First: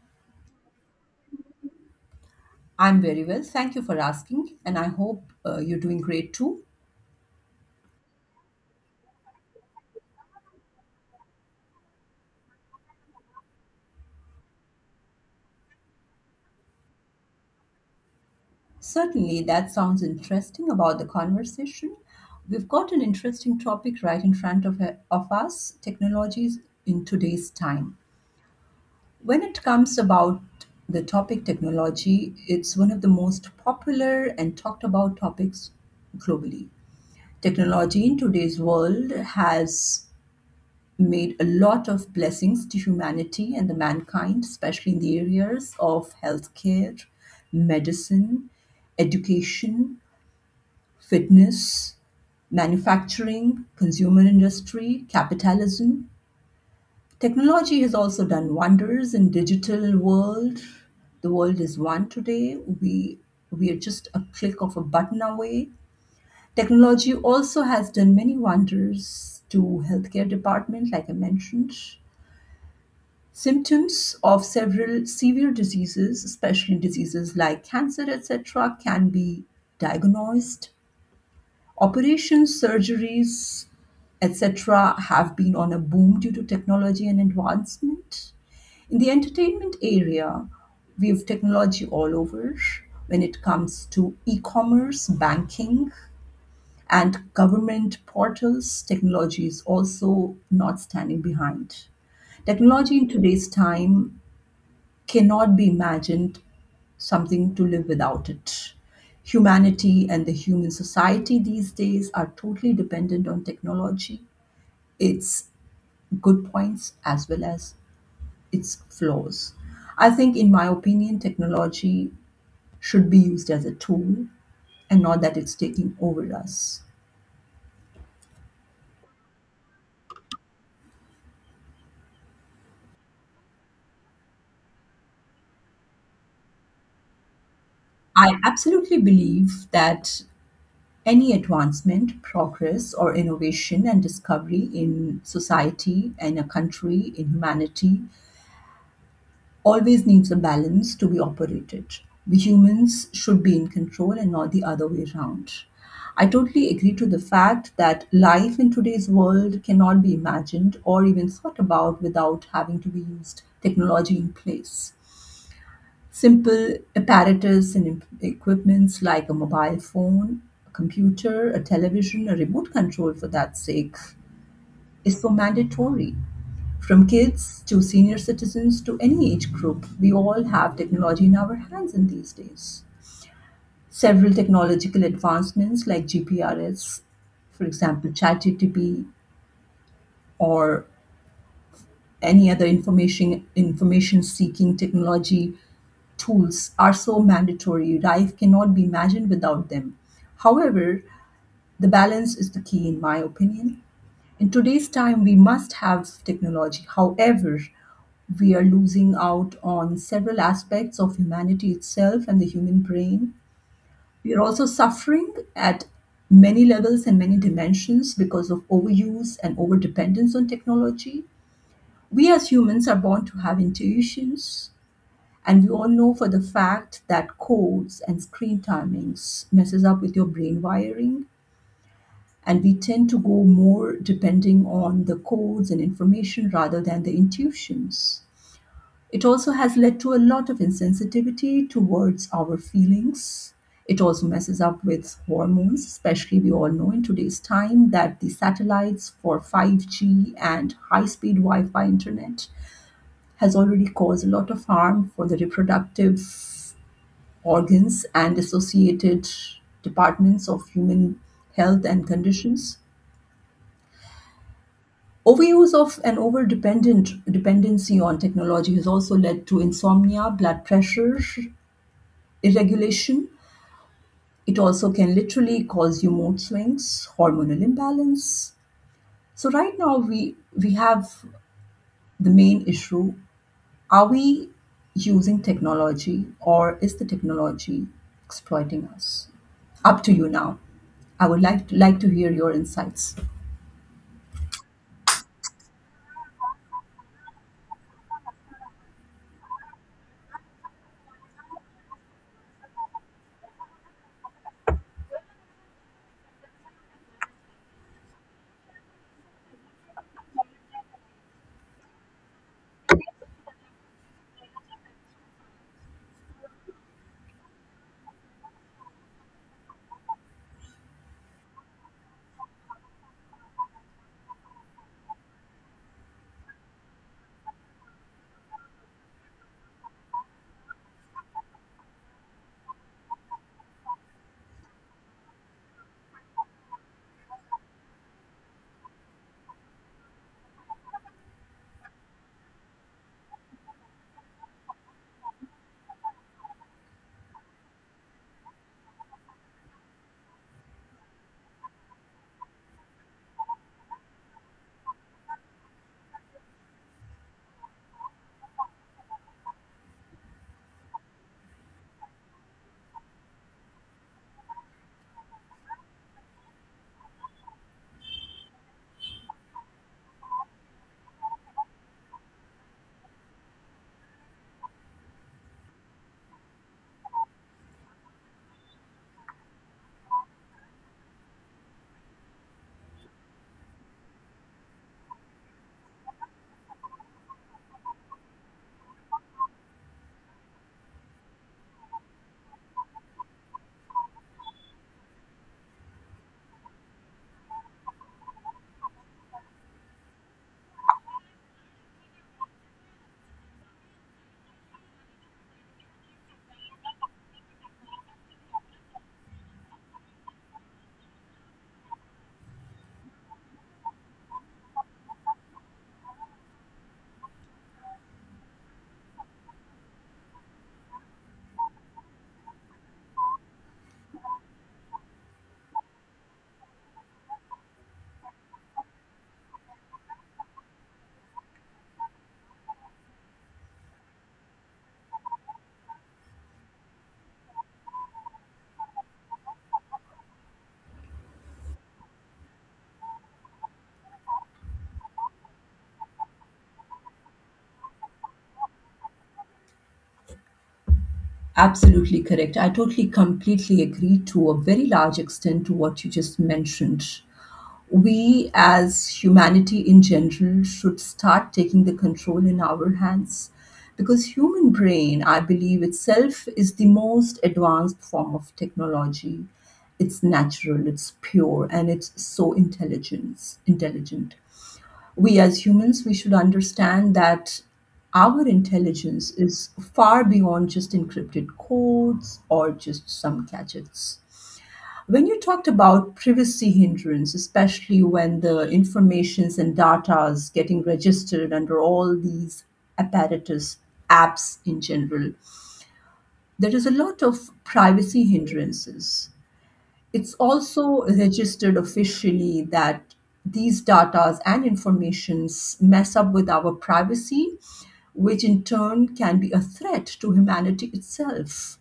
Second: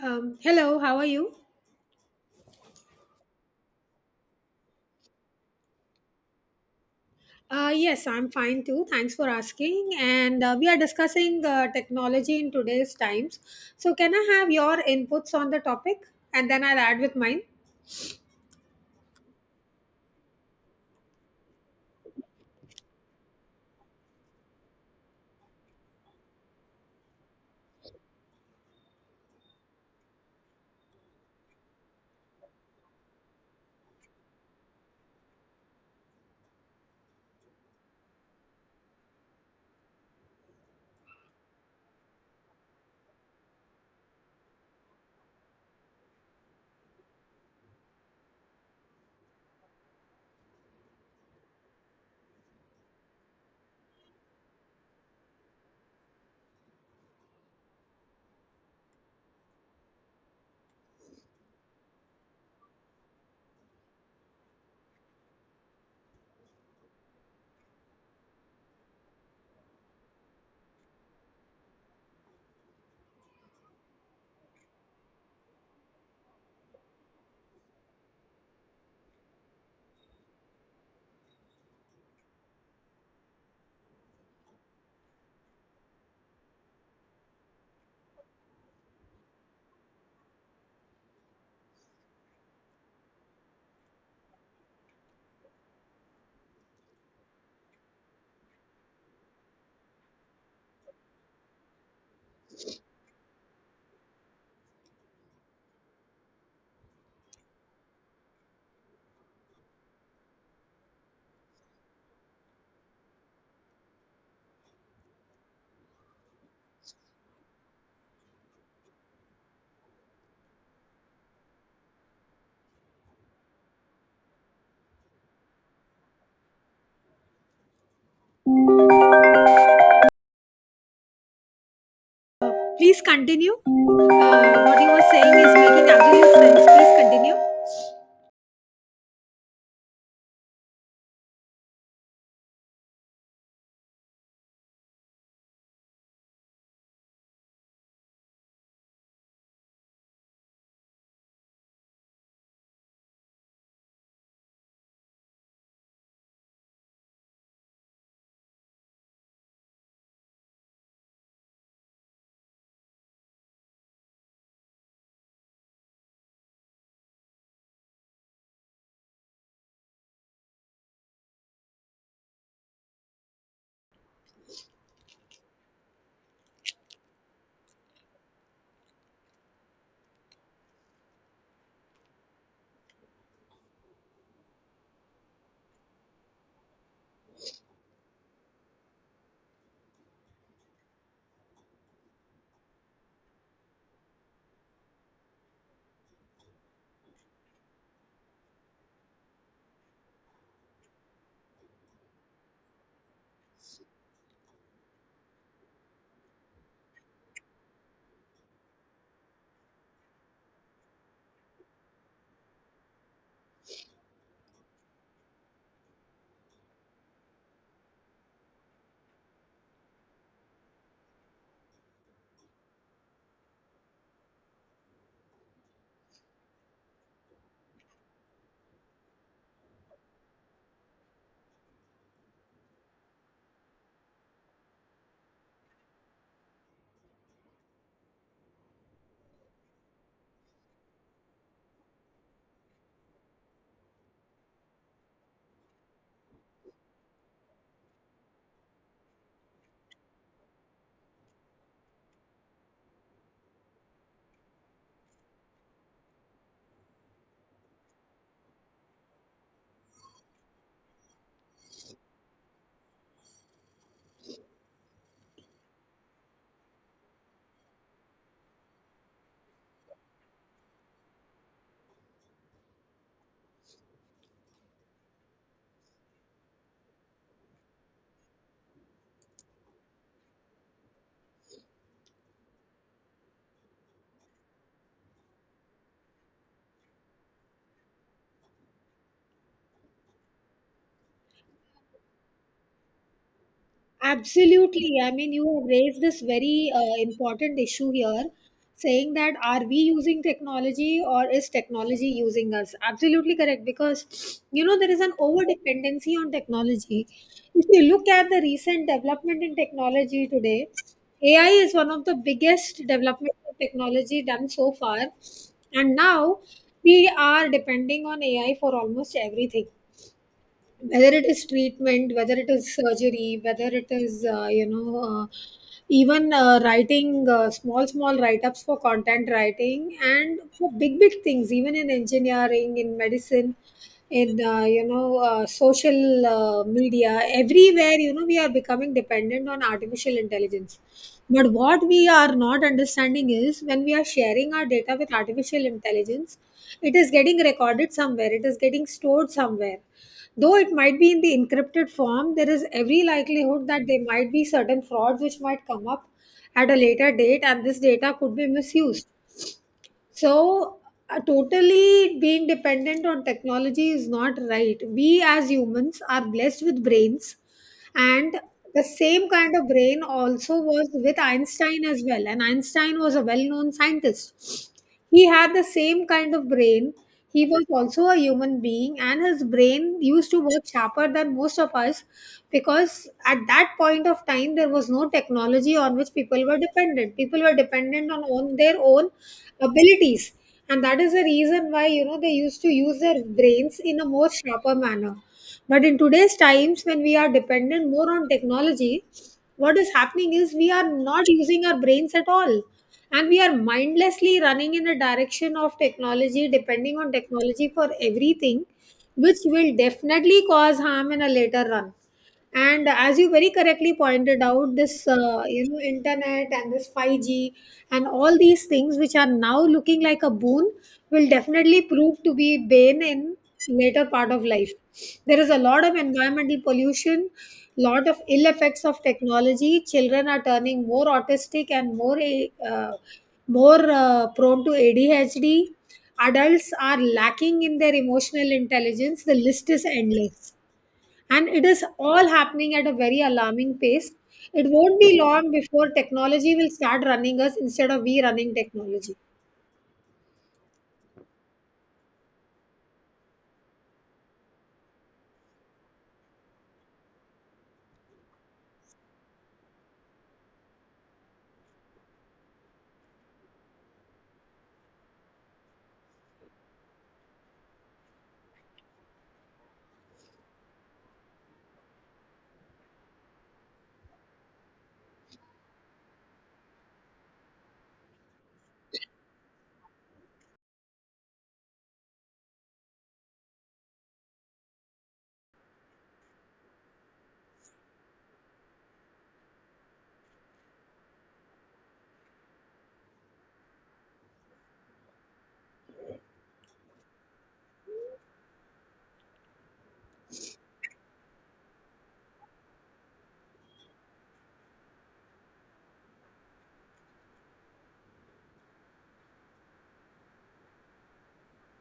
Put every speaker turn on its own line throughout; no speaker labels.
Hello, how are you?
I'm very well. Thank you for asking, and I hope you're doing great too.
Yes, I'm fine too. Thanks for asking. And we are discussing technology in today's times. So, can I have your inputs on the topic and then I'll add with mine?
Certainly, that sounds interesting about the conversation. We've got an interesting topic right in front of us. Technologies in today's time. When it comes about the topic technology, it's one of the most popular and talked about topics globally. Technology in today's world has made a lot of blessings to humanity and the mankind, especially in the areas of healthcare, medicine, education, fitness, manufacturing, consumer industry, capitalism. Technology has also done wonders in digital world. The world is one today. We are just a click of a button away. Technology also has done many wonders to healthcare department, like I mentioned. Symptoms of several severe diseases, especially diseases like cancer, etc., can be diagnosed. Operations, surgeries, etc., have been on a boom due to technology and advancement. In the entertainment area, we have technology all over when it comes to e commerce, banking, and government portals. Technology is also not standing behind. Technology in today's time cannot be imagined something to live without it. Humanity and the human society these days are totally dependent on technology, its good points as well as its flaws. I think, in my opinion, technology should be used as a tool and not that it's taking over us.
Uh, Please continue. What you were saying is making absolute sense. Please continue.
I absolutely believe that any advancement, progress, or innovation and discovery in society, in a country, in humanity always needs a balance to be operated. We humans should be in control and not the other way around. I totally agree to the fact that life in today's world cannot be imagined or even thought about without having to be used technology in place. Simple apparatus and equipments like a mobile phone, a computer, a television, a remote control for that sake is so mandatory. From kids to senior citizens to any age group, we all have technology in our hands in these days. Several technological advancements like GPRS, for example, ChatGPT, or any other information seeking technology tools are so mandatory. Life cannot be imagined without them. However, the balance is the key in my opinion. In today's time we must have technology, however we are losing out on several aspects of humanity itself and the human brain. We are also suffering at many levels and many dimensions because of overuse and overdependence on technology. We as humans are born to have intuitions, and we all know for the fact that codes and screen timings messes up with your brain wiring, and we tend to go more depending on the codes and information rather than the intuitions. It also has led to a lot of insensitivity towards our feelings. It also messes up with hormones, especially we all know in today's time that the satellites for 5G and high speed Wi Fi internet has already caused a lot of harm for the reproductive organs and associated departments of human health and conditions. Overuse of and over dependency on technology has also led to insomnia, blood pressure irregulation. It also can literally cause you mood swings, hormonal imbalance. So right now we have the main issue. Are we using technology or is the technology exploiting us? Up to you now. I would like to hear your insights.
Absolutely. I mean, you have raised this very important issue here, saying that are we using technology or is technology using us? Absolutely correct. Because, you know, there is an over dependency on technology. If you look at the recent development in technology today, AI is one of the biggest development of technology done so far. And now we are depending on AI for almost everything, whether it is treatment, whether it is surgery, whether it is even writing small write-ups for content writing and for big big things, even in engineering, in medicine, in social media. Everywhere, you know, we are becoming dependent on artificial intelligence. But what we are not understanding is, when we are sharing our data with artificial intelligence, it is getting recorded somewhere, it is getting stored somewhere. Though it might be in the encrypted form, there is every likelihood that there might be certain frauds which might come up at a later date, and this data could be misused. So, totally being dependent on technology is not right. We as humans are blessed with brains, and the same kind of brain also was with Einstein as well. And Einstein was a well known scientist. He had the same kind of brain. He was also a human being, and his brain used to work sharper than most of us, because at that point of time there was no technology on which people were dependent. People were dependent on their own abilities, and that is the reason why, you know, they used to use their brains in a more sharper manner. But in today's times, when we are dependent more on technology, what is happening is we are not using our brains at all, and we are mindlessly running in the direction of technology, depending on technology for everything, which will definitely cause harm in a later run. And as you very correctly pointed out, this you know, internet and this 5G and all these things which are now looking like a boon will definitely prove to be bane in later part of life. There is a lot of environmental pollution, lot of ill effects of technology. Children are turning more autistic and more prone to ADHD. Adults are lacking in their emotional intelligence. The list is endless, and it is all happening at a very alarming pace. It won't be long before technology will start running us instead of we running technology.
Absolutely correct. I totally completely agree to a very large extent to what you just mentioned. We as humanity in general should start taking the control in our hands, because human brain, I believe itself is the most advanced form of technology. It's natural, it's pure and it's so intelligent. We as humans we should understand that our intelligence is far beyond just encrypted codes or just some gadgets. When you talked about privacy hindrance, especially when the informations and data is getting registered under all these apparatus apps in general, there is a lot of privacy hindrances. It's also registered officially that these datas and informations mess up with our privacy, which in turn can be a threat to humanity itself.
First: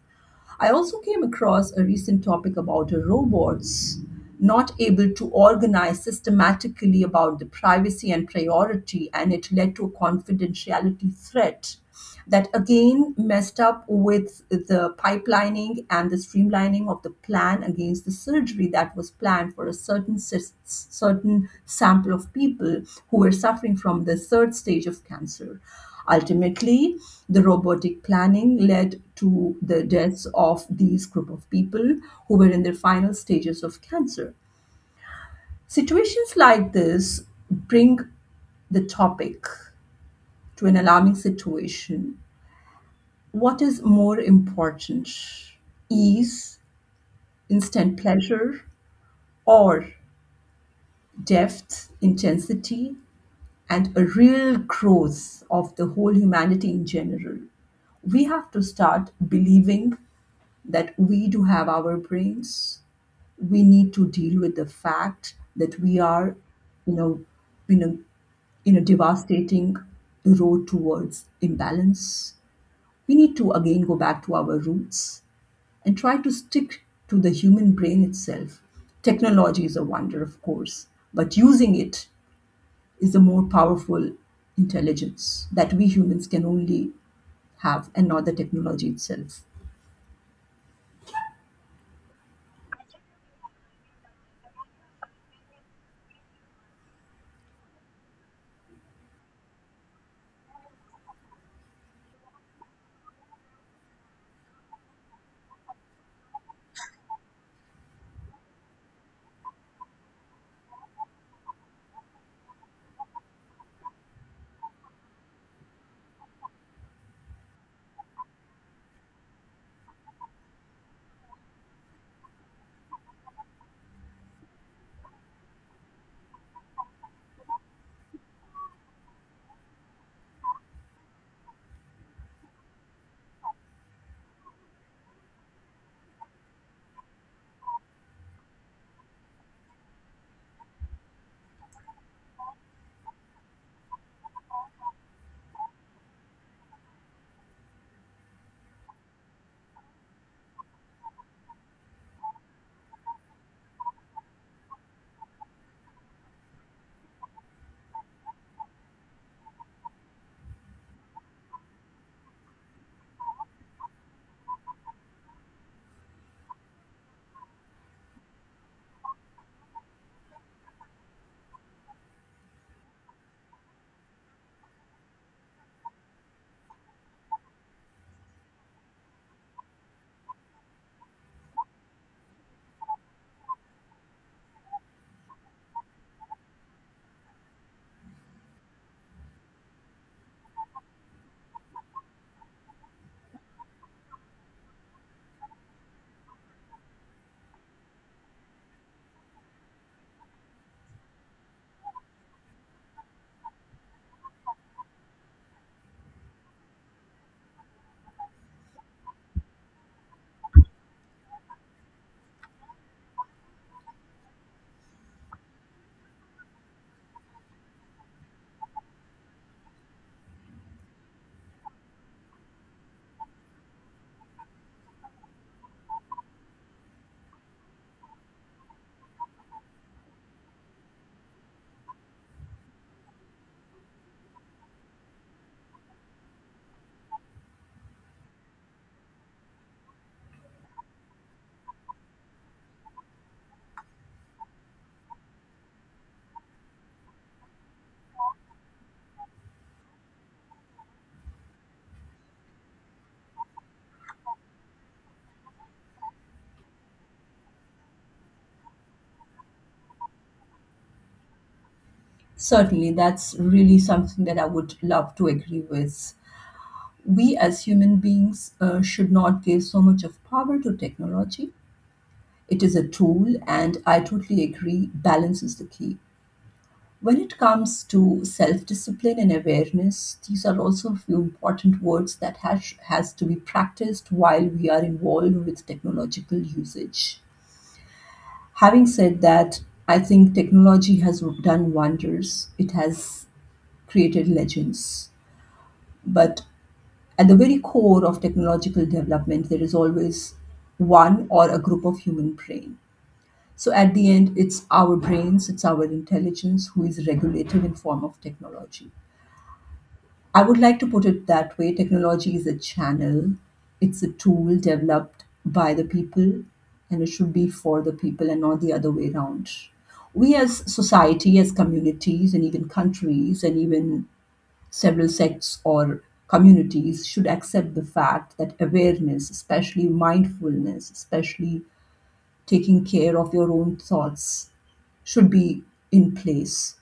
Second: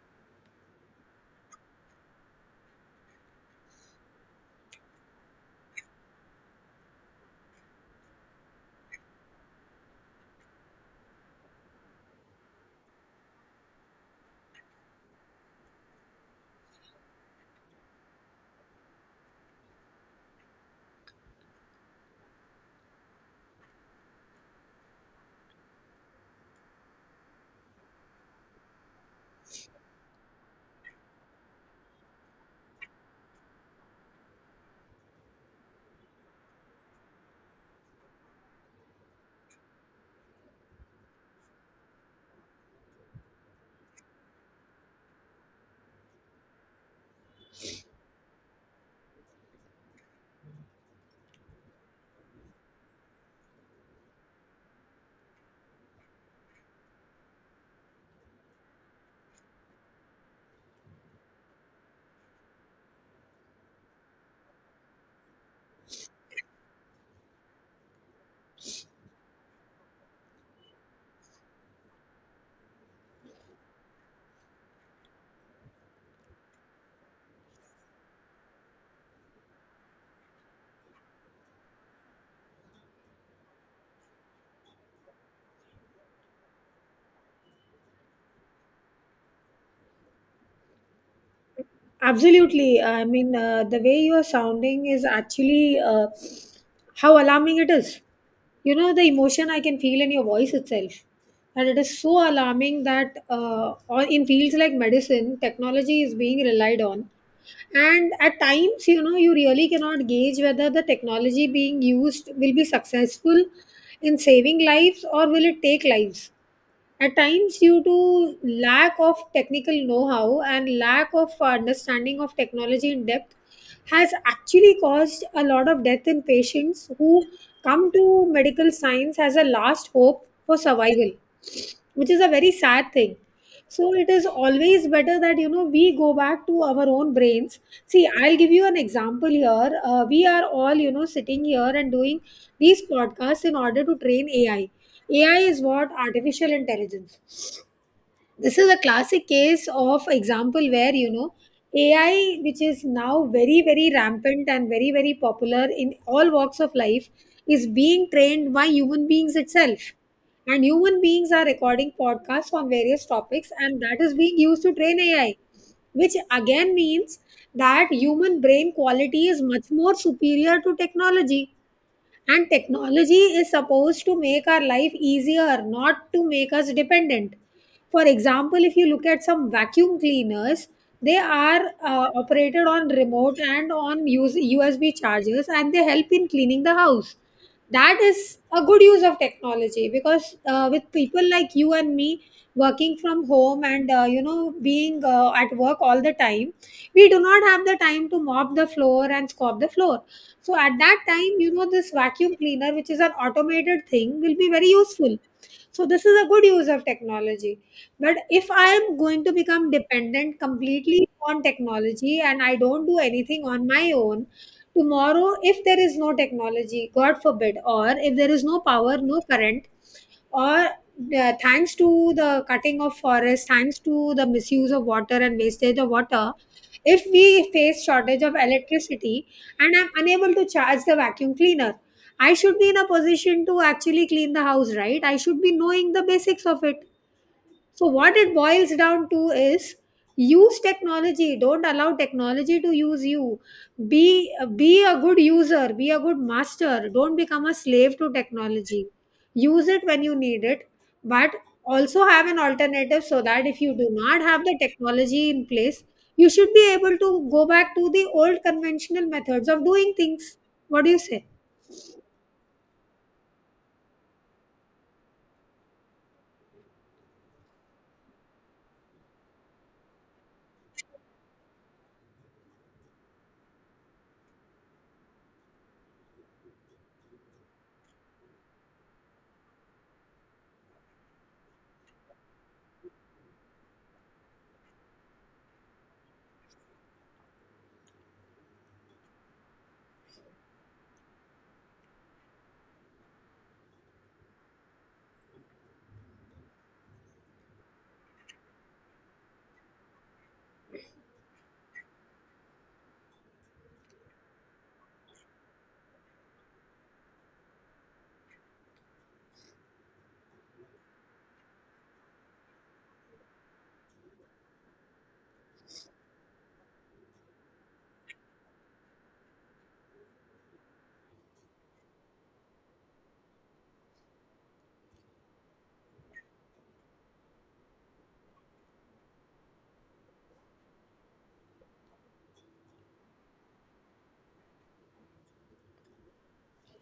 I also came across a recent topic about robots not able to organize systematically about the privacy and priority, and it led to a confidentiality threat that again messed up with the pipelining and the streamlining of the plan against the surgery that was planned for a certain certain sample of people who were suffering from the third stage of cancer. Ultimately, the robotic planning led to the deaths of these group of people who were in their final stages of cancer. Situations like this bring the topic to an alarming situation. What is more important? Ease, instant pleasure, or depth, intensity, and a real growth of the whole humanity in general? We have to start believing that we do have our brains. We need to deal with the fact that we are, you know, in a, in a devastating road towards imbalance. We need to again go back to our roots and try to stick to the human brain itself. Technology is a wonder, of course, but using it is a more powerful intelligence that we humans can only have and not the technology itself.
Absolutely. I mean, the way you are sounding is actually how alarming it is. You know, the emotion I can feel in your voice itself. And it is so alarming that on- in fields like medicine, technology is being relied on. And at times, you know, you really cannot gauge whether the technology being used will be successful in saving lives or will it take lives at times due to lack of technical know-how and lack of understanding of technology in depth has actually caused a lot of death in patients who come to medical science as a last hope for survival which is a very sad thing so it is always better that you know we go back to our own brains. See, I'll give you an example here. We are all you know sitting here and doing these podcasts in order to train AI. AI is what artificial intelligence this is a classic case of example where you know ai which is now very very rampant and very very popular in all walks of life is being trained by human beings itself and human beings are recording podcasts on various topics and that is being used to train AI which again means that human brain quality is much more superior to technology and technology is supposed to make our life easier, not to make us dependent. For example, if you look at some vacuum cleaners, they are operated on remote and on use USB chargers and they help in cleaning the house. That is a good use of technology because with people like you and me working from home and you know being at work all the time, we do not have the time to mop the floor and scrub the floor so at that time you know this vacuum cleaner which is an automated thing will be very useful so this is a good use of technology but if I am going to become dependent completely on technology and I don't do anything on my own tomorrow if there is no technology god forbid or if there is no power no current or thanks to the cutting of forests thanks to the misuse of water and wastage of water if we face shortage of electricity and I'm unable to charge the vacuum cleaner I should be in a position to actually clean the house, right? I should be knowing the basics of it. So, what it boils down to is use technology. Don't allow technology to use you. Be a good user, be a good master. Don't become a slave to technology. Use it when you need it, but also have an alternative so that if you do not have the technology in place, you should be able to go back to the old conventional methods of doing things. What do you say?
Certainly, that's really something that I would love to agree with. We as human beings should not give so much of power to technology. It is a tool, and I totally agree, balance is the key. When it comes to self discipline and awareness, these are also a few important words that has to be practiced while we are involved with technological usage. Having said that, I think technology has done wonders, it has created legends. But at the very core of technological development, there is always one or a group of human brain. So at the end, it's our brains, it's our intelligence who is regulated in form of technology. I would like to put it that way. Technology is a channel. It's a tool developed by the people and it should be for the people and not the other way around. We as society, as communities and even countries and even several sects or communities should accept the fact that awareness, especially mindfulness, especially taking care of your own thoughts, should be in place.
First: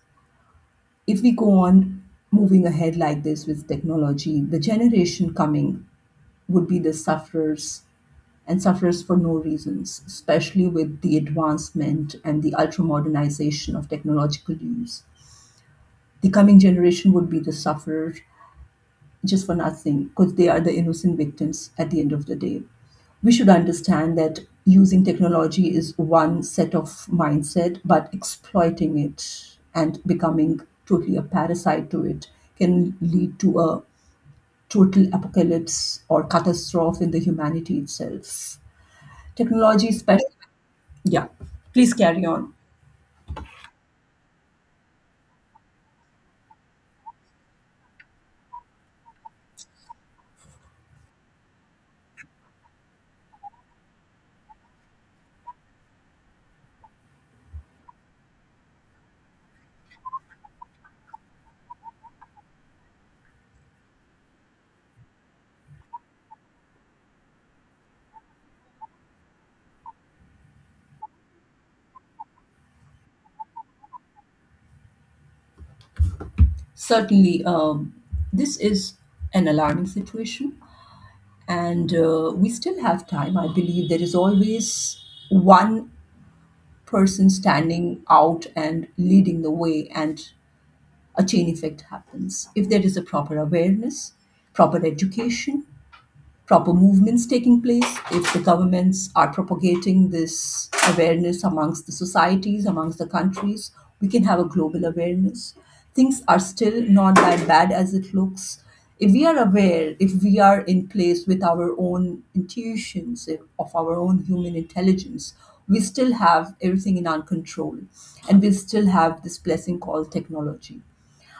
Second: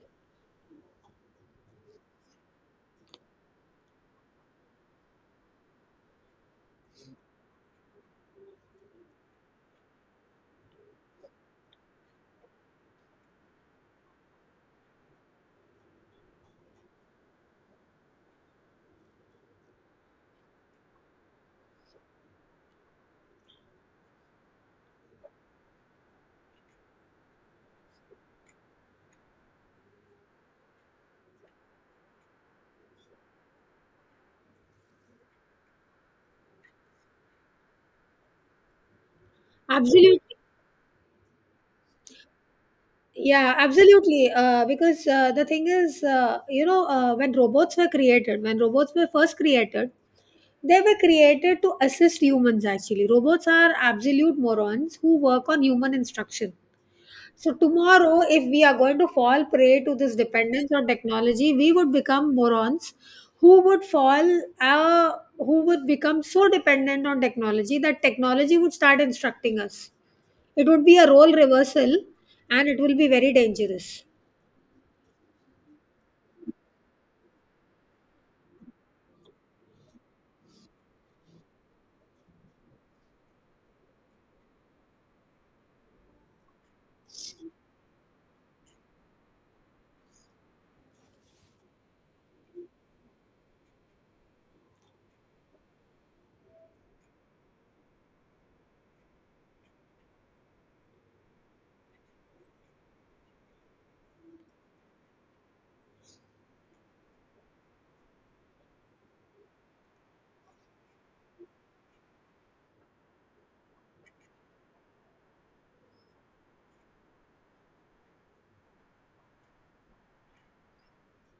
If we go on moving ahead like this with technology, the generation coming would be the sufferers, and sufferers for no reasons, especially with the advancement and the ultra modernization of technological use. The coming generation would be the sufferer just for nothing because they are the innocent victims at the end of the day. We should understand that using technology is one set of mindset, but exploiting it and becoming totally a parasite to it can lead to a total apocalypse or catastrophe in the humanity itself. Technology,
Absolutely.
especially, yeah, please carry on.
Yeah, absolutely. Because the thing is, when robots were first created, they were created to assist humans actually. Robots are absolute morons who work on human instruction. So, tomorrow, if we are going to fall prey to this dependence on technology, we would become morons who would who would become so dependent on technology that technology would start instructing us. It would be a role reversal and it will be very dangerous.
Certainly, this is an alarming situation, and we still have time. I believe there is always one person standing out and leading the way, and a chain effect happens if there is a proper awareness, proper education, proper movements taking place. If the governments are propagating this awareness amongst the societies, amongst the countries, we can have a global awareness. Things are still not that bad as it looks. If we are aware, if we are in place with our own intuitions, of our own human intelligence, we still have everything in our control and we still have this blessing called technology.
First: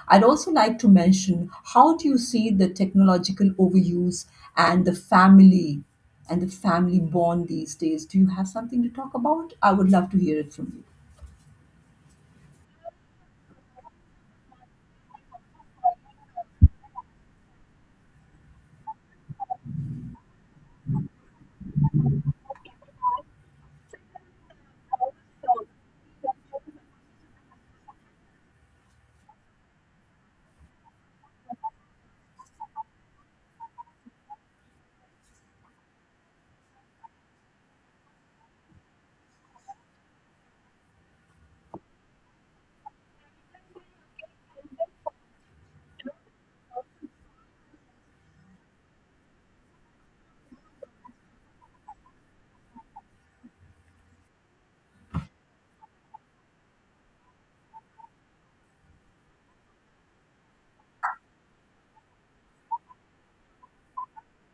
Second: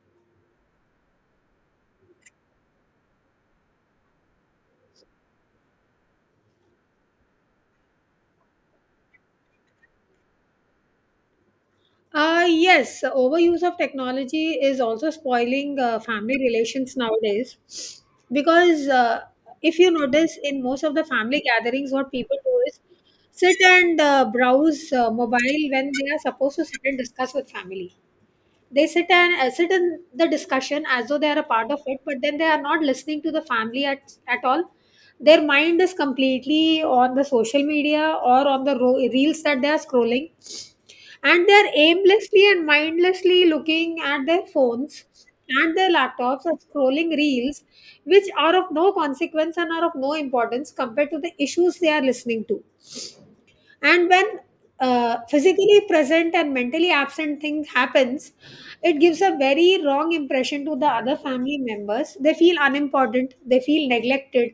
I'd also like to mention, how do you see the technological overuse and the family and the family bond these days? Do you have something to talk about? I would love to hear it from you.
Yes, overuse of technology is also spoiling family relations nowadays, because if you notice in most of the family gatherings, what people do is sit and browse mobile when they are supposed to sit and discuss with family. They sit and sit in the discussion as though they are a part of it, but then they are not listening to the family at all. Their mind is completely on the social media or on the reels that they are scrolling, and they are aimlessly and mindlessly looking at their phones and their laptops and scrolling reels which are of no consequence and are of no importance compared to the issues they are listening to. And when physically present and mentally absent thing happens, it gives a very wrong impression to the other family members. They feel unimportant, they feel neglected,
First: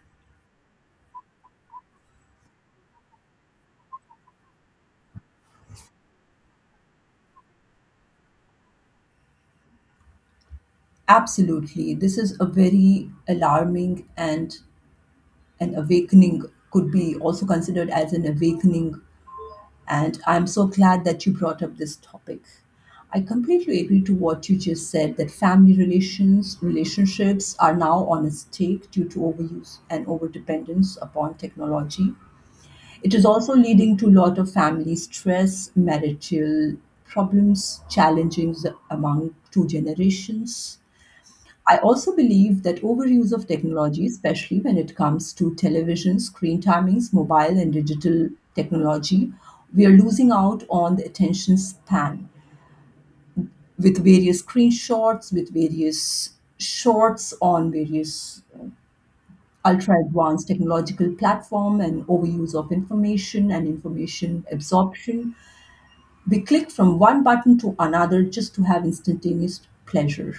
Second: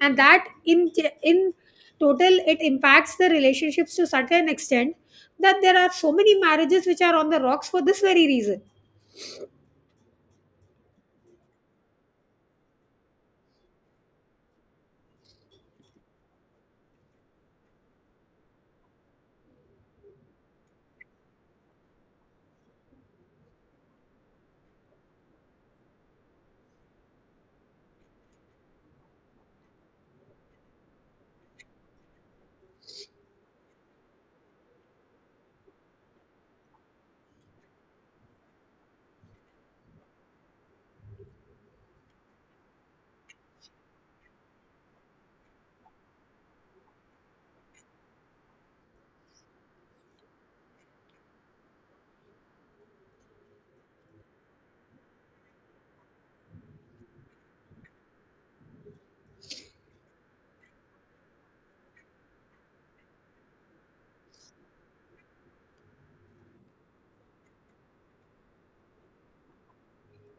and that in total it impacts the relationships to such an extent that there are so many marriages which are on the rocks for this very reason.
Absolutely. This is a very alarming and an awakening, could be also considered as an awakening. And I'm so glad that you brought up this topic. I completely agree to what you just said that family relations, relationships are now on a stake due to overuse and overdependence upon technology. It is also leading to a lot of family stress, marital problems, challenges among two generations. I also believe that overuse of technology, especially when it comes to television, screen timings, mobile and digital technology, we are losing out on the attention span with various screenshots, with various shorts on various ultra advanced technological platform and overuse of information and information absorption. We click from one button to another just to have instantaneous pleasure.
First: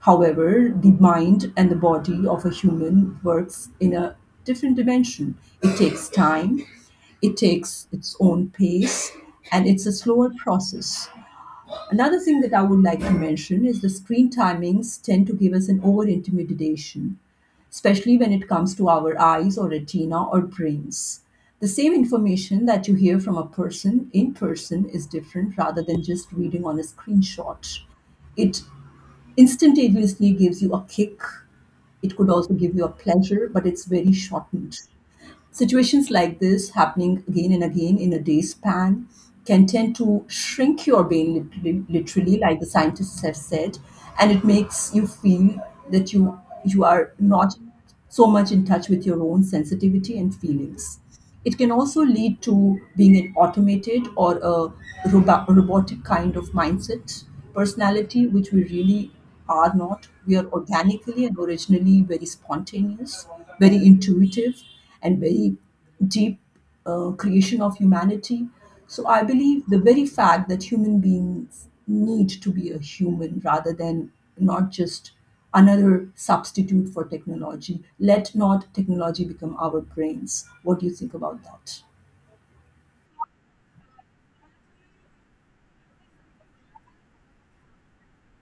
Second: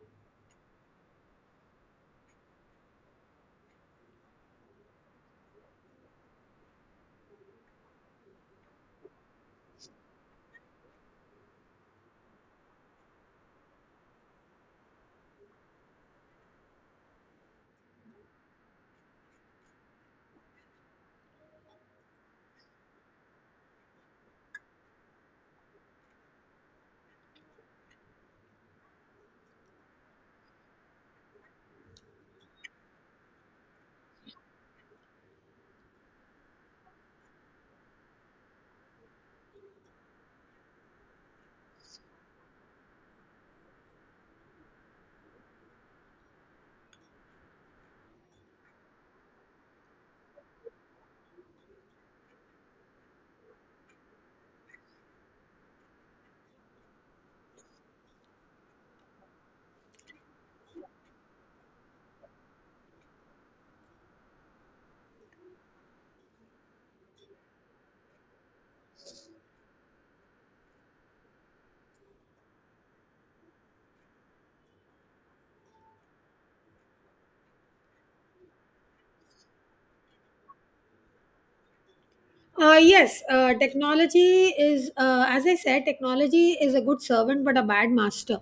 However, the mind and the body of a human works in a different dimension. It takes time, it takes its own pace, and it's a slower process. Another thing that I would like to mention is the screen timings tend to give us an over intimidation, especially when it comes to our eyes or retina or brains. The same information that you hear from a person in person is different rather than just reading on a screenshot. It instantaneously gives you a kick. It could also give you a pleasure, but it's very shortened. Situations like this, happening again and again in a day span, can tend to shrink your brain literally, literally, like the scientists have said, and it makes you feel that you are not so much in touch with your own sensitivity and feelings. It can also lead to being an automated or a robotic kind of mindset, personality, which we really are not. We are organically and originally very spontaneous, very intuitive, and very deep creation of humanity. So I believe the very fact that human beings need to be a human rather than not just another substitute for technology. Let not technology become our brains. What do you think about that?
Yes Technology is, as I said, technology is a good servant but a bad master,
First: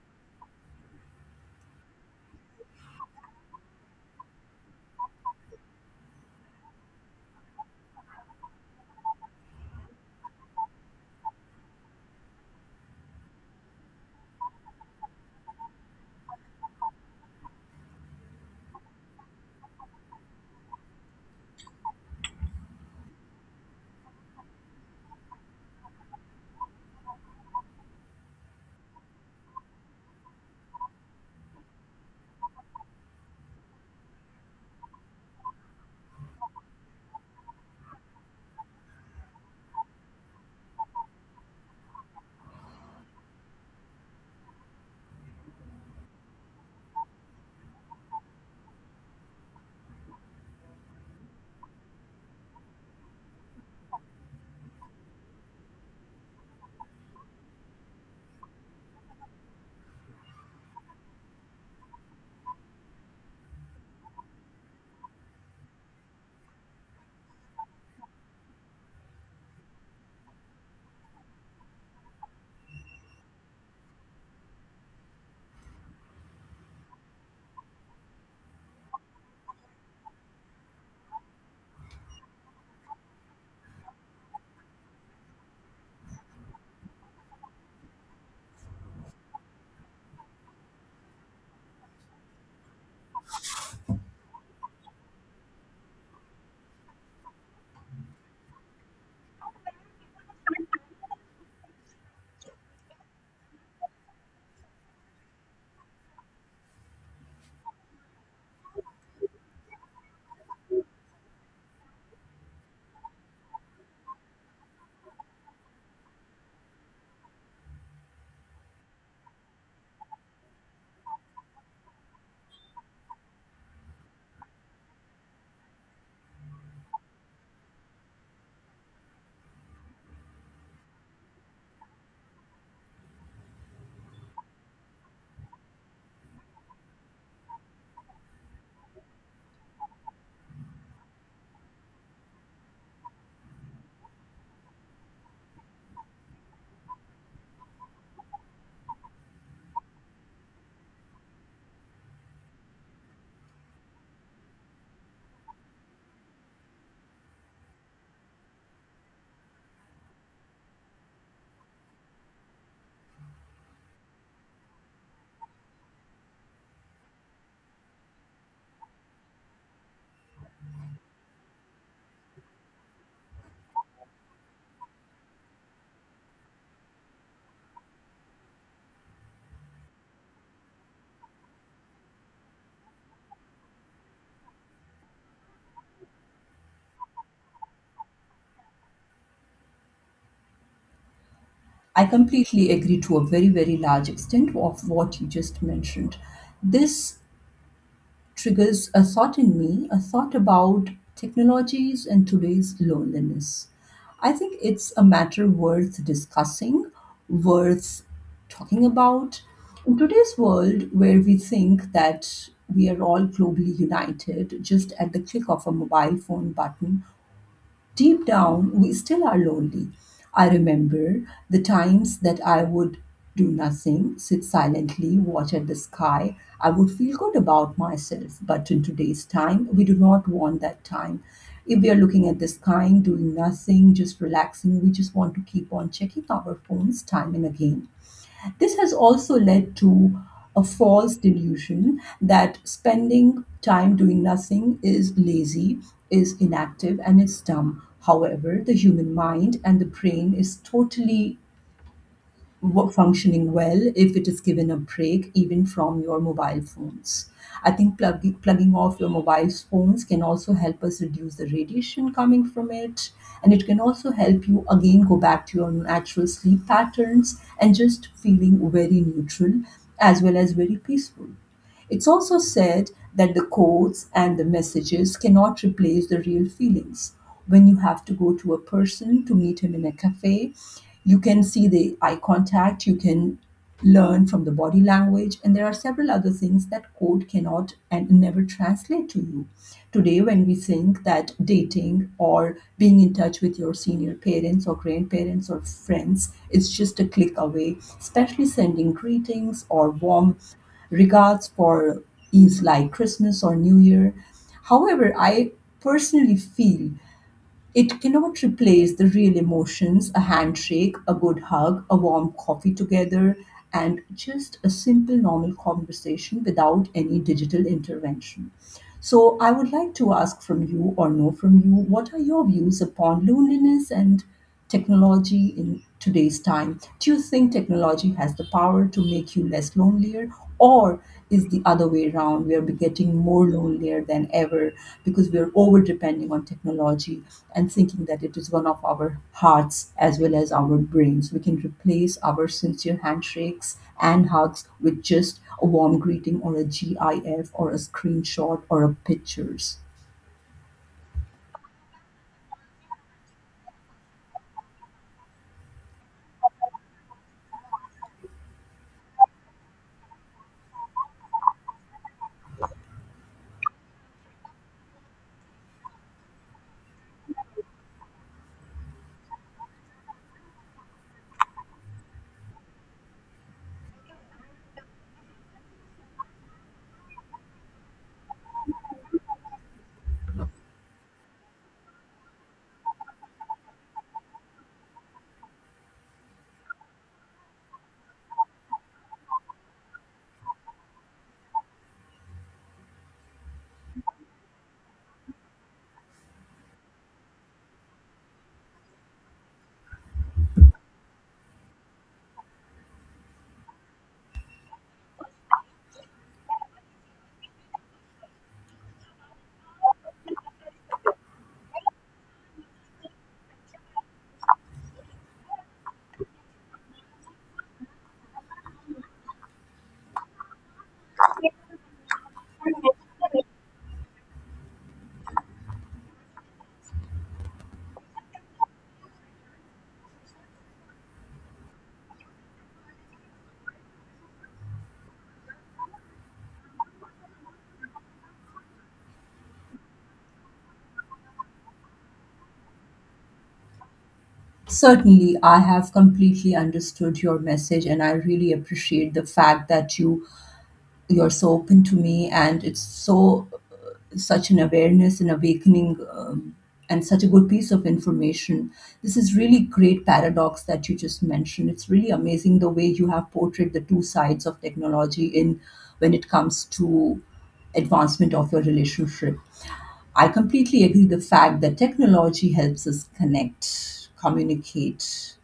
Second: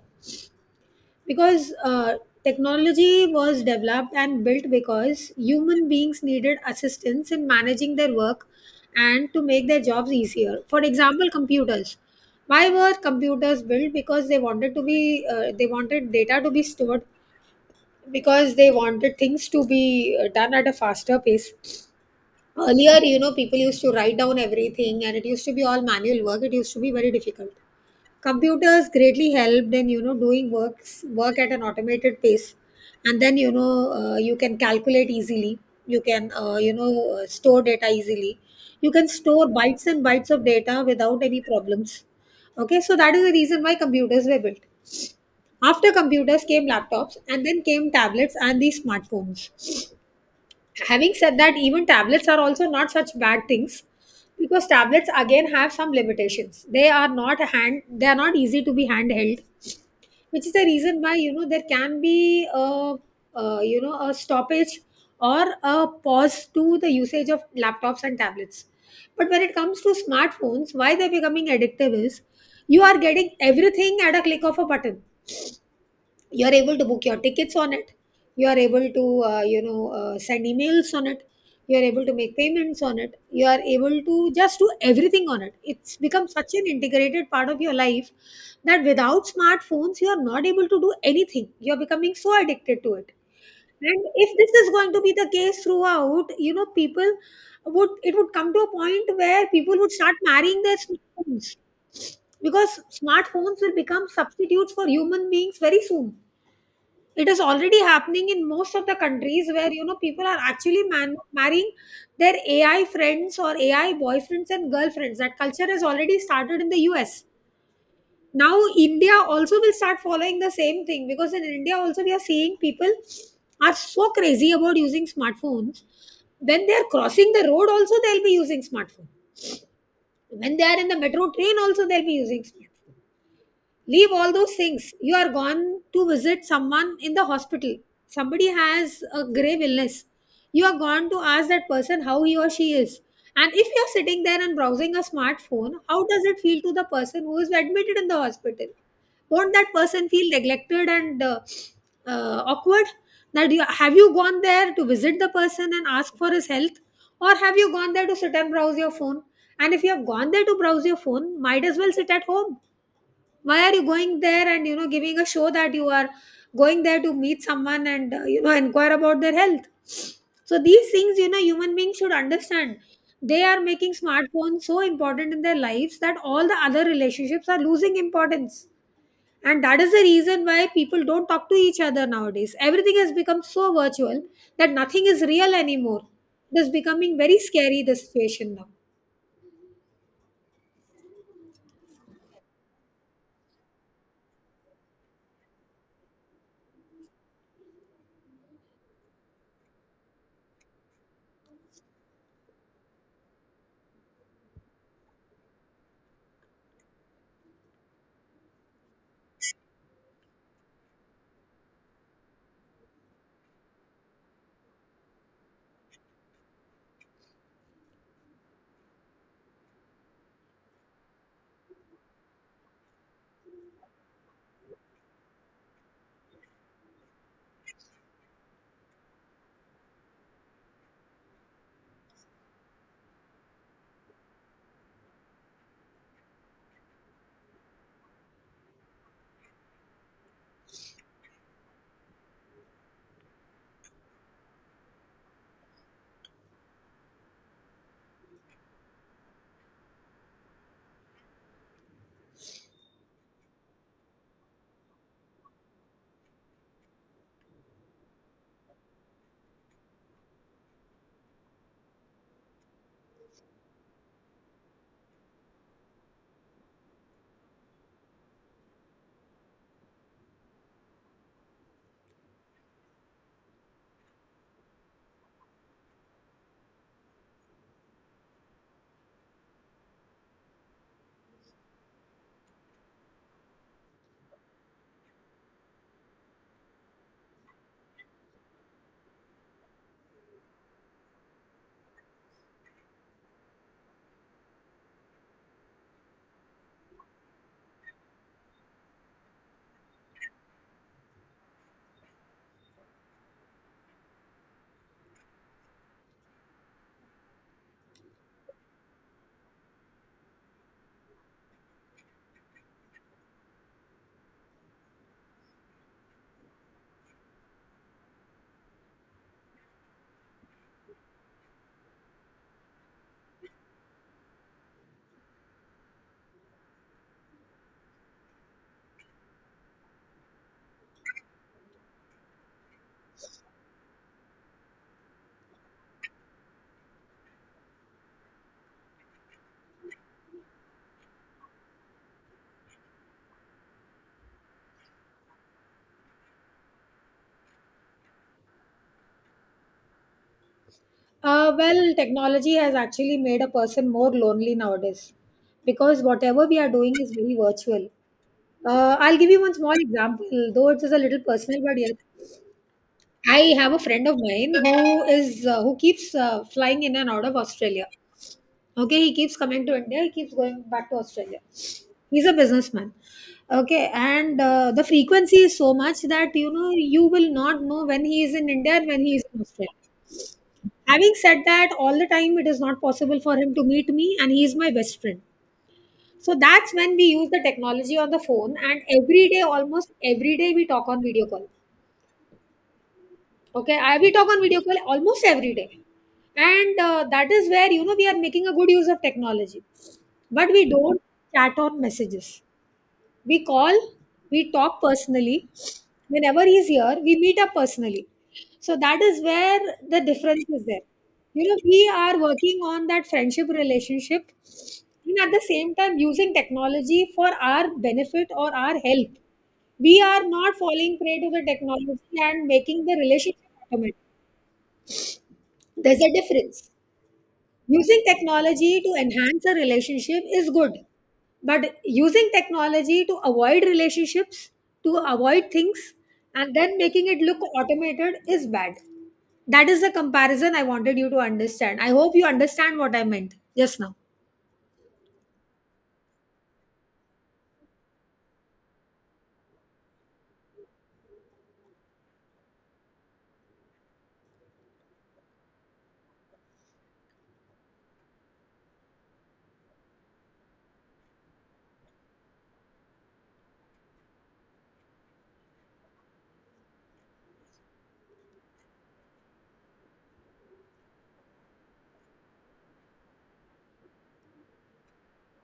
because technology was developed and built because human beings needed assistance in managing their work and to make their jobs easier. For example, computers. Why were computers built? Because they wanted to be they wanted data to be stored, because they wanted things to be done at a faster pace. Earlier, you know, people used to write down everything, and it used to be all manual work, it used to be very difficult. Computers greatly helped in, you know, doing work at an automated pace. And then, you know, you can calculate easily, you can, store data easily, you can store bytes and bytes of data without any problems. Okay, so that is the reason why computers were built. After computers came laptops, and then came tablets and these smartphones. Having said that, even tablets are also not such bad things, because tablets again have some limitations. They are not hand they are not easy to be handheld, which is the reason why, you know, there can be a, you know a stoppage or a pause to the usage of laptops and tablets. But when it comes to smartphones, why they're becoming addictive is you are getting everything at a click of a button. You're able to book your tickets on it, you are able to send emails on it, you are able to make payments on it, you are able to just do everything on it. It's become such an integrated part of your life that without smartphones you are not able to do anything. You're becoming so addicted to it. And if this is going to be the case throughout, you know, people would, it would come to a point where people would start marrying their smartphones, because smartphones will become substitutes for human beings very soon. It is already happening in most of the countries where, you know, people are actually marrying their AI friends or AI boyfriends and girlfriends. That culture has already started in the US. Now India also will start following the same thing, because in India also we are seeing people are so crazy about using smartphones. When they are crossing the road, also they'll be using smartphone. When they are in the metro train, also they'll be using smartphone. Leave all those things. You are gone to visit someone in the hospital, somebody has a grave illness, you are gone to ask that person how he or she is, and if you are sitting there and browsing a smartphone, how does it feel to the person who is admitted in the hospital? Won't that person feel neglected and awkward? That you have, you gone there to visit the person and ask for his health, or have you gone there to sit and browse your phone? And if you have gone there to browse your phone, might as well sit at home. Why are you going there and, you know, giving a show that you are going there to meet someone and, you know, inquire about their health? So these things, you know, human beings should understand. They are making smartphones so important in their lives that all the other relationships are losing importance. And that is the reason why people don't talk to each other nowadays. Everything has become so virtual that nothing is real anymore. It is becoming very scary, the situation now.
I completely agree to a very, very large extent of what you just mentioned. This triggers a thought in me, a thought about technologies and today's loneliness. I think it's a matter worth discussing, worth talking about. In today's world, where we think that we are all globally united just at the click of a mobile phone button, deep down, we still are lonely. I remember the times that I would do nothing, sit silently, watch at the sky. I would feel good about myself. But in today's time, we do not want that time. If we are looking at the sky, doing nothing, just relaxing, we just want to keep on checking our phones time and again. This has also led to a false delusion that spending time doing nothing is lazy, is inactive, and is dumb. However, the human mind and the brain is totally functioning well if it is given a break even from your mobile phones. I think plugging off your mobile phones can also help us reduce the radiation coming from it. And it can also help you again go back to your natural sleep patterns and just feeling very neutral as well as very peaceful. It's also said that the codes and the messages cannot replace the real feelings. When you have to go to a person to meet him in a cafe, you can see the eye contact, you can learn from the body language, and there are several other things that code cannot and never translate to you. Today, when we think that dating or being in touch with your senior parents or grandparents or friends is just a click away, especially sending greetings or warm regards for is like Christmas or New Year. However, I personally feel it cannot replace the real emotions, a handshake, a good hug, a warm coffee together, and just a simple normal conversation without any digital intervention. So, I would like to ask from you or know from you, what are your views upon loneliness and technology in today's time? Do you think technology has the power to make you less lonelier, or is the other way around? We are getting more lonelier than ever because we are over depending on technology and thinking that it is one of our hearts as well as our brains. We can replace our sincere handshakes and hugs with just a warm greeting or a GIF or a screenshot or a pictures.
Well, technology has actually made a person more lonely nowadays, because whatever we are doing is very virtual. I'll give you one small example, though it is a little personal, but yes, I have a friend of mine who is who keeps flying in and out of Australia. Okay, he keeps coming to India. He keeps going back to Australia. He's a businessman. Okay, and the frequency is so much that, you know, you will not know when he is in India and when he is in Australia. Having said that, all the time it is not possible for him to meet me, and he is my best friend. So that's when we use the technology on the phone, and every day, almost every day, we talk on video call. Okay, I we talk on video call almost every day. And that is where, you know, we are making a good use of technology, but we don't chat on messages. We call, we talk personally. Whenever he's here, we meet up personally. So that is where the difference is there. You know, we are working on that friendship relationship, and at the same time using technology for our benefit or our help. We are not falling prey to the technology and making the relationship automatic. There's a difference. Using technology to enhance a relationship is good, but using technology to avoid relationships, to avoid things, and then making it look automated is bad. That is the comparison I wanted you to understand. I hope you understand what I meant just now.
Certainly, I have completely understood your message and I really appreciate the fact that you're so open to me and it's so such an awareness and awakening, and such a good piece of information. This is really great paradox that you just mentioned. It's really amazing the way you have portrayed the two sides of technology in when it comes to advancement of your relationship. I completely agree the fact that technology helps us connect, communicate.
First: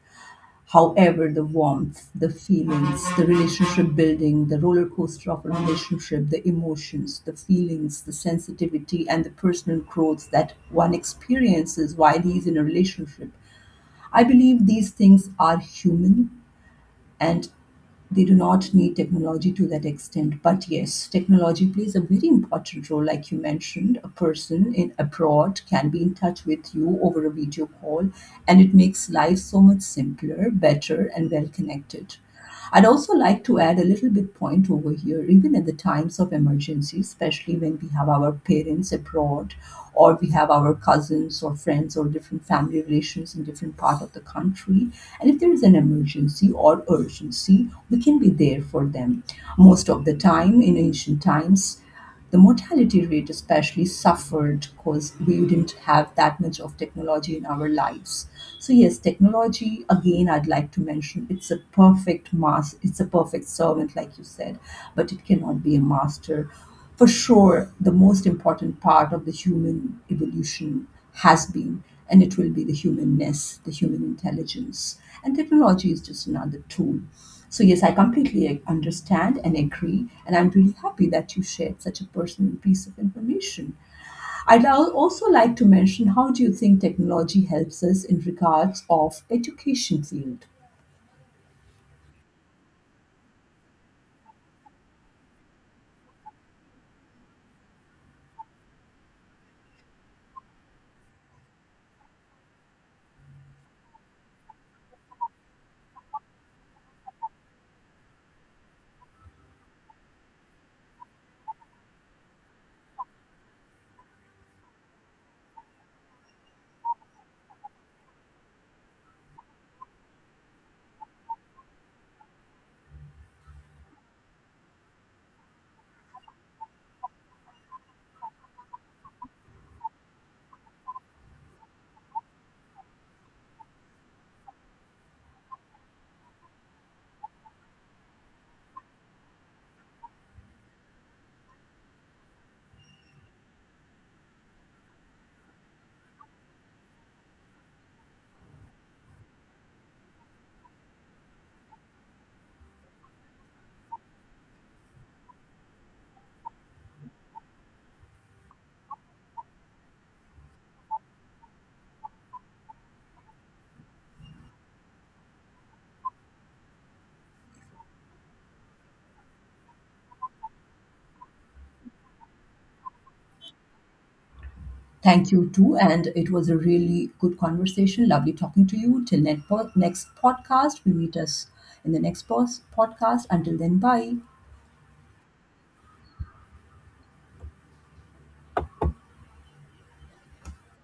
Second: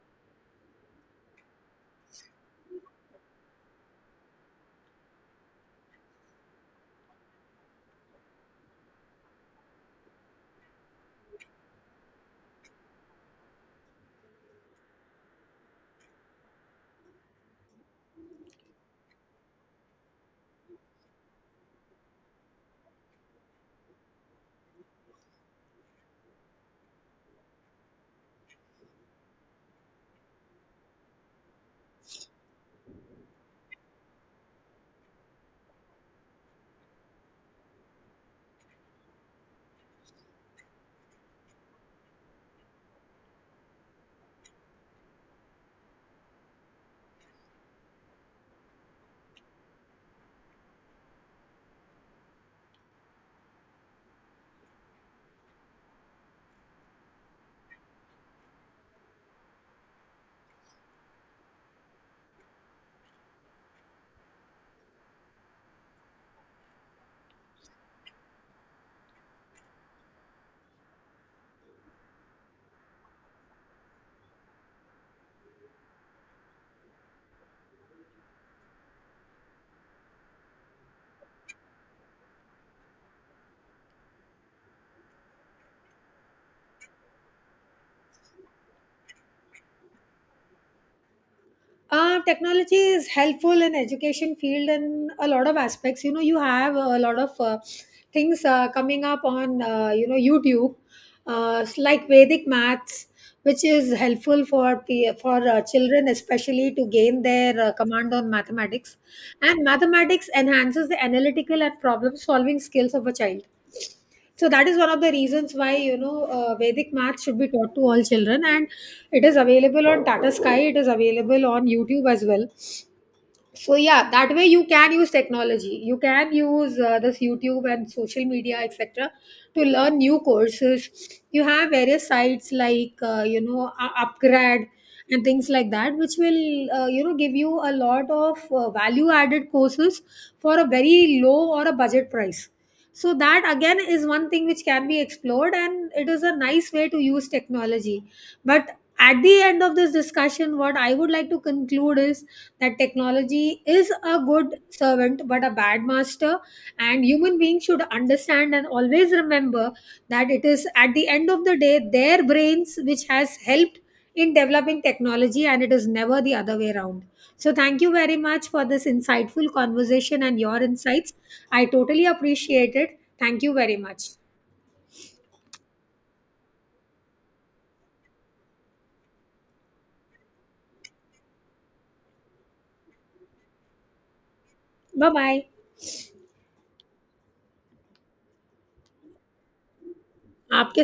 However, the warmth, the feelings, the relationship building, the roller coaster of a relationship, the emotions, the feelings, the sensitivity, and the personal growth that one experiences while he's in a relationship. I believe these things are human and they do not need technology to that extent. But yes, technology plays a very important role. Like you mentioned, a person in abroad can be in touch with you over a video call, and it makes life so much simpler, better, and well connected. I'd also like to add a little bit point over here, even at the times of emergency, especially when we have our parents abroad or we have our cousins or friends or different family relations in different part of the country. And if there is an emergency or urgency, we can be there for them. Most of the time, in ancient times, the mortality rate especially suffered because we didn't have that much of technology in our lives. So yes, technology, again, I'd like to mention, it's a perfect mass, it's a perfect servant like you said, but it cannot be a master. For sure, the most important part of the human evolution has been, and it will be, the humanness, the human intelligence. And technology is just another tool. So, yes, I completely understand and agree. And I'm really happy that you shared such a personal piece of information. I'd also like to mention, how do you think technology helps us in regards of education field?
Technology is helpful in education field in a lot of aspects. You know, you have a lot of things coming up on, you know, YouTube, like Vedic maths, which is helpful for children, especially to gain their command on mathematics. And mathematics enhances the analytical and problem solving skills of a child. So that is one of the reasons why, you know, Vedic math should be taught to all children, and it is available on Tata Sky. It is available on YouTube as well. So yeah, that way you can use technology. You can use, this YouTube and social media, etc., to learn new courses. You have various sites like, you know, upgrad and things like that, which will, you know, give you a lot of value added courses for a very low or a budget price. So that again is one thing which can be explored, and it is a nice way to use technology. But at the end of this discussion, what I would like to conclude is that technology is a good servant but a bad master, and human beings should understand and always remember that it is at the end of the day their brains which has helped in developing technology, and it is never the other way around. So thank you very much for this insightful conversation and your insights. I totally appreciate it. Thank you very much.
Thank you too. And it was a really good conversation. Lovely talking to you. Till next podcast, we meet us in the podcast. Until then, bye.
Bye bye. आपके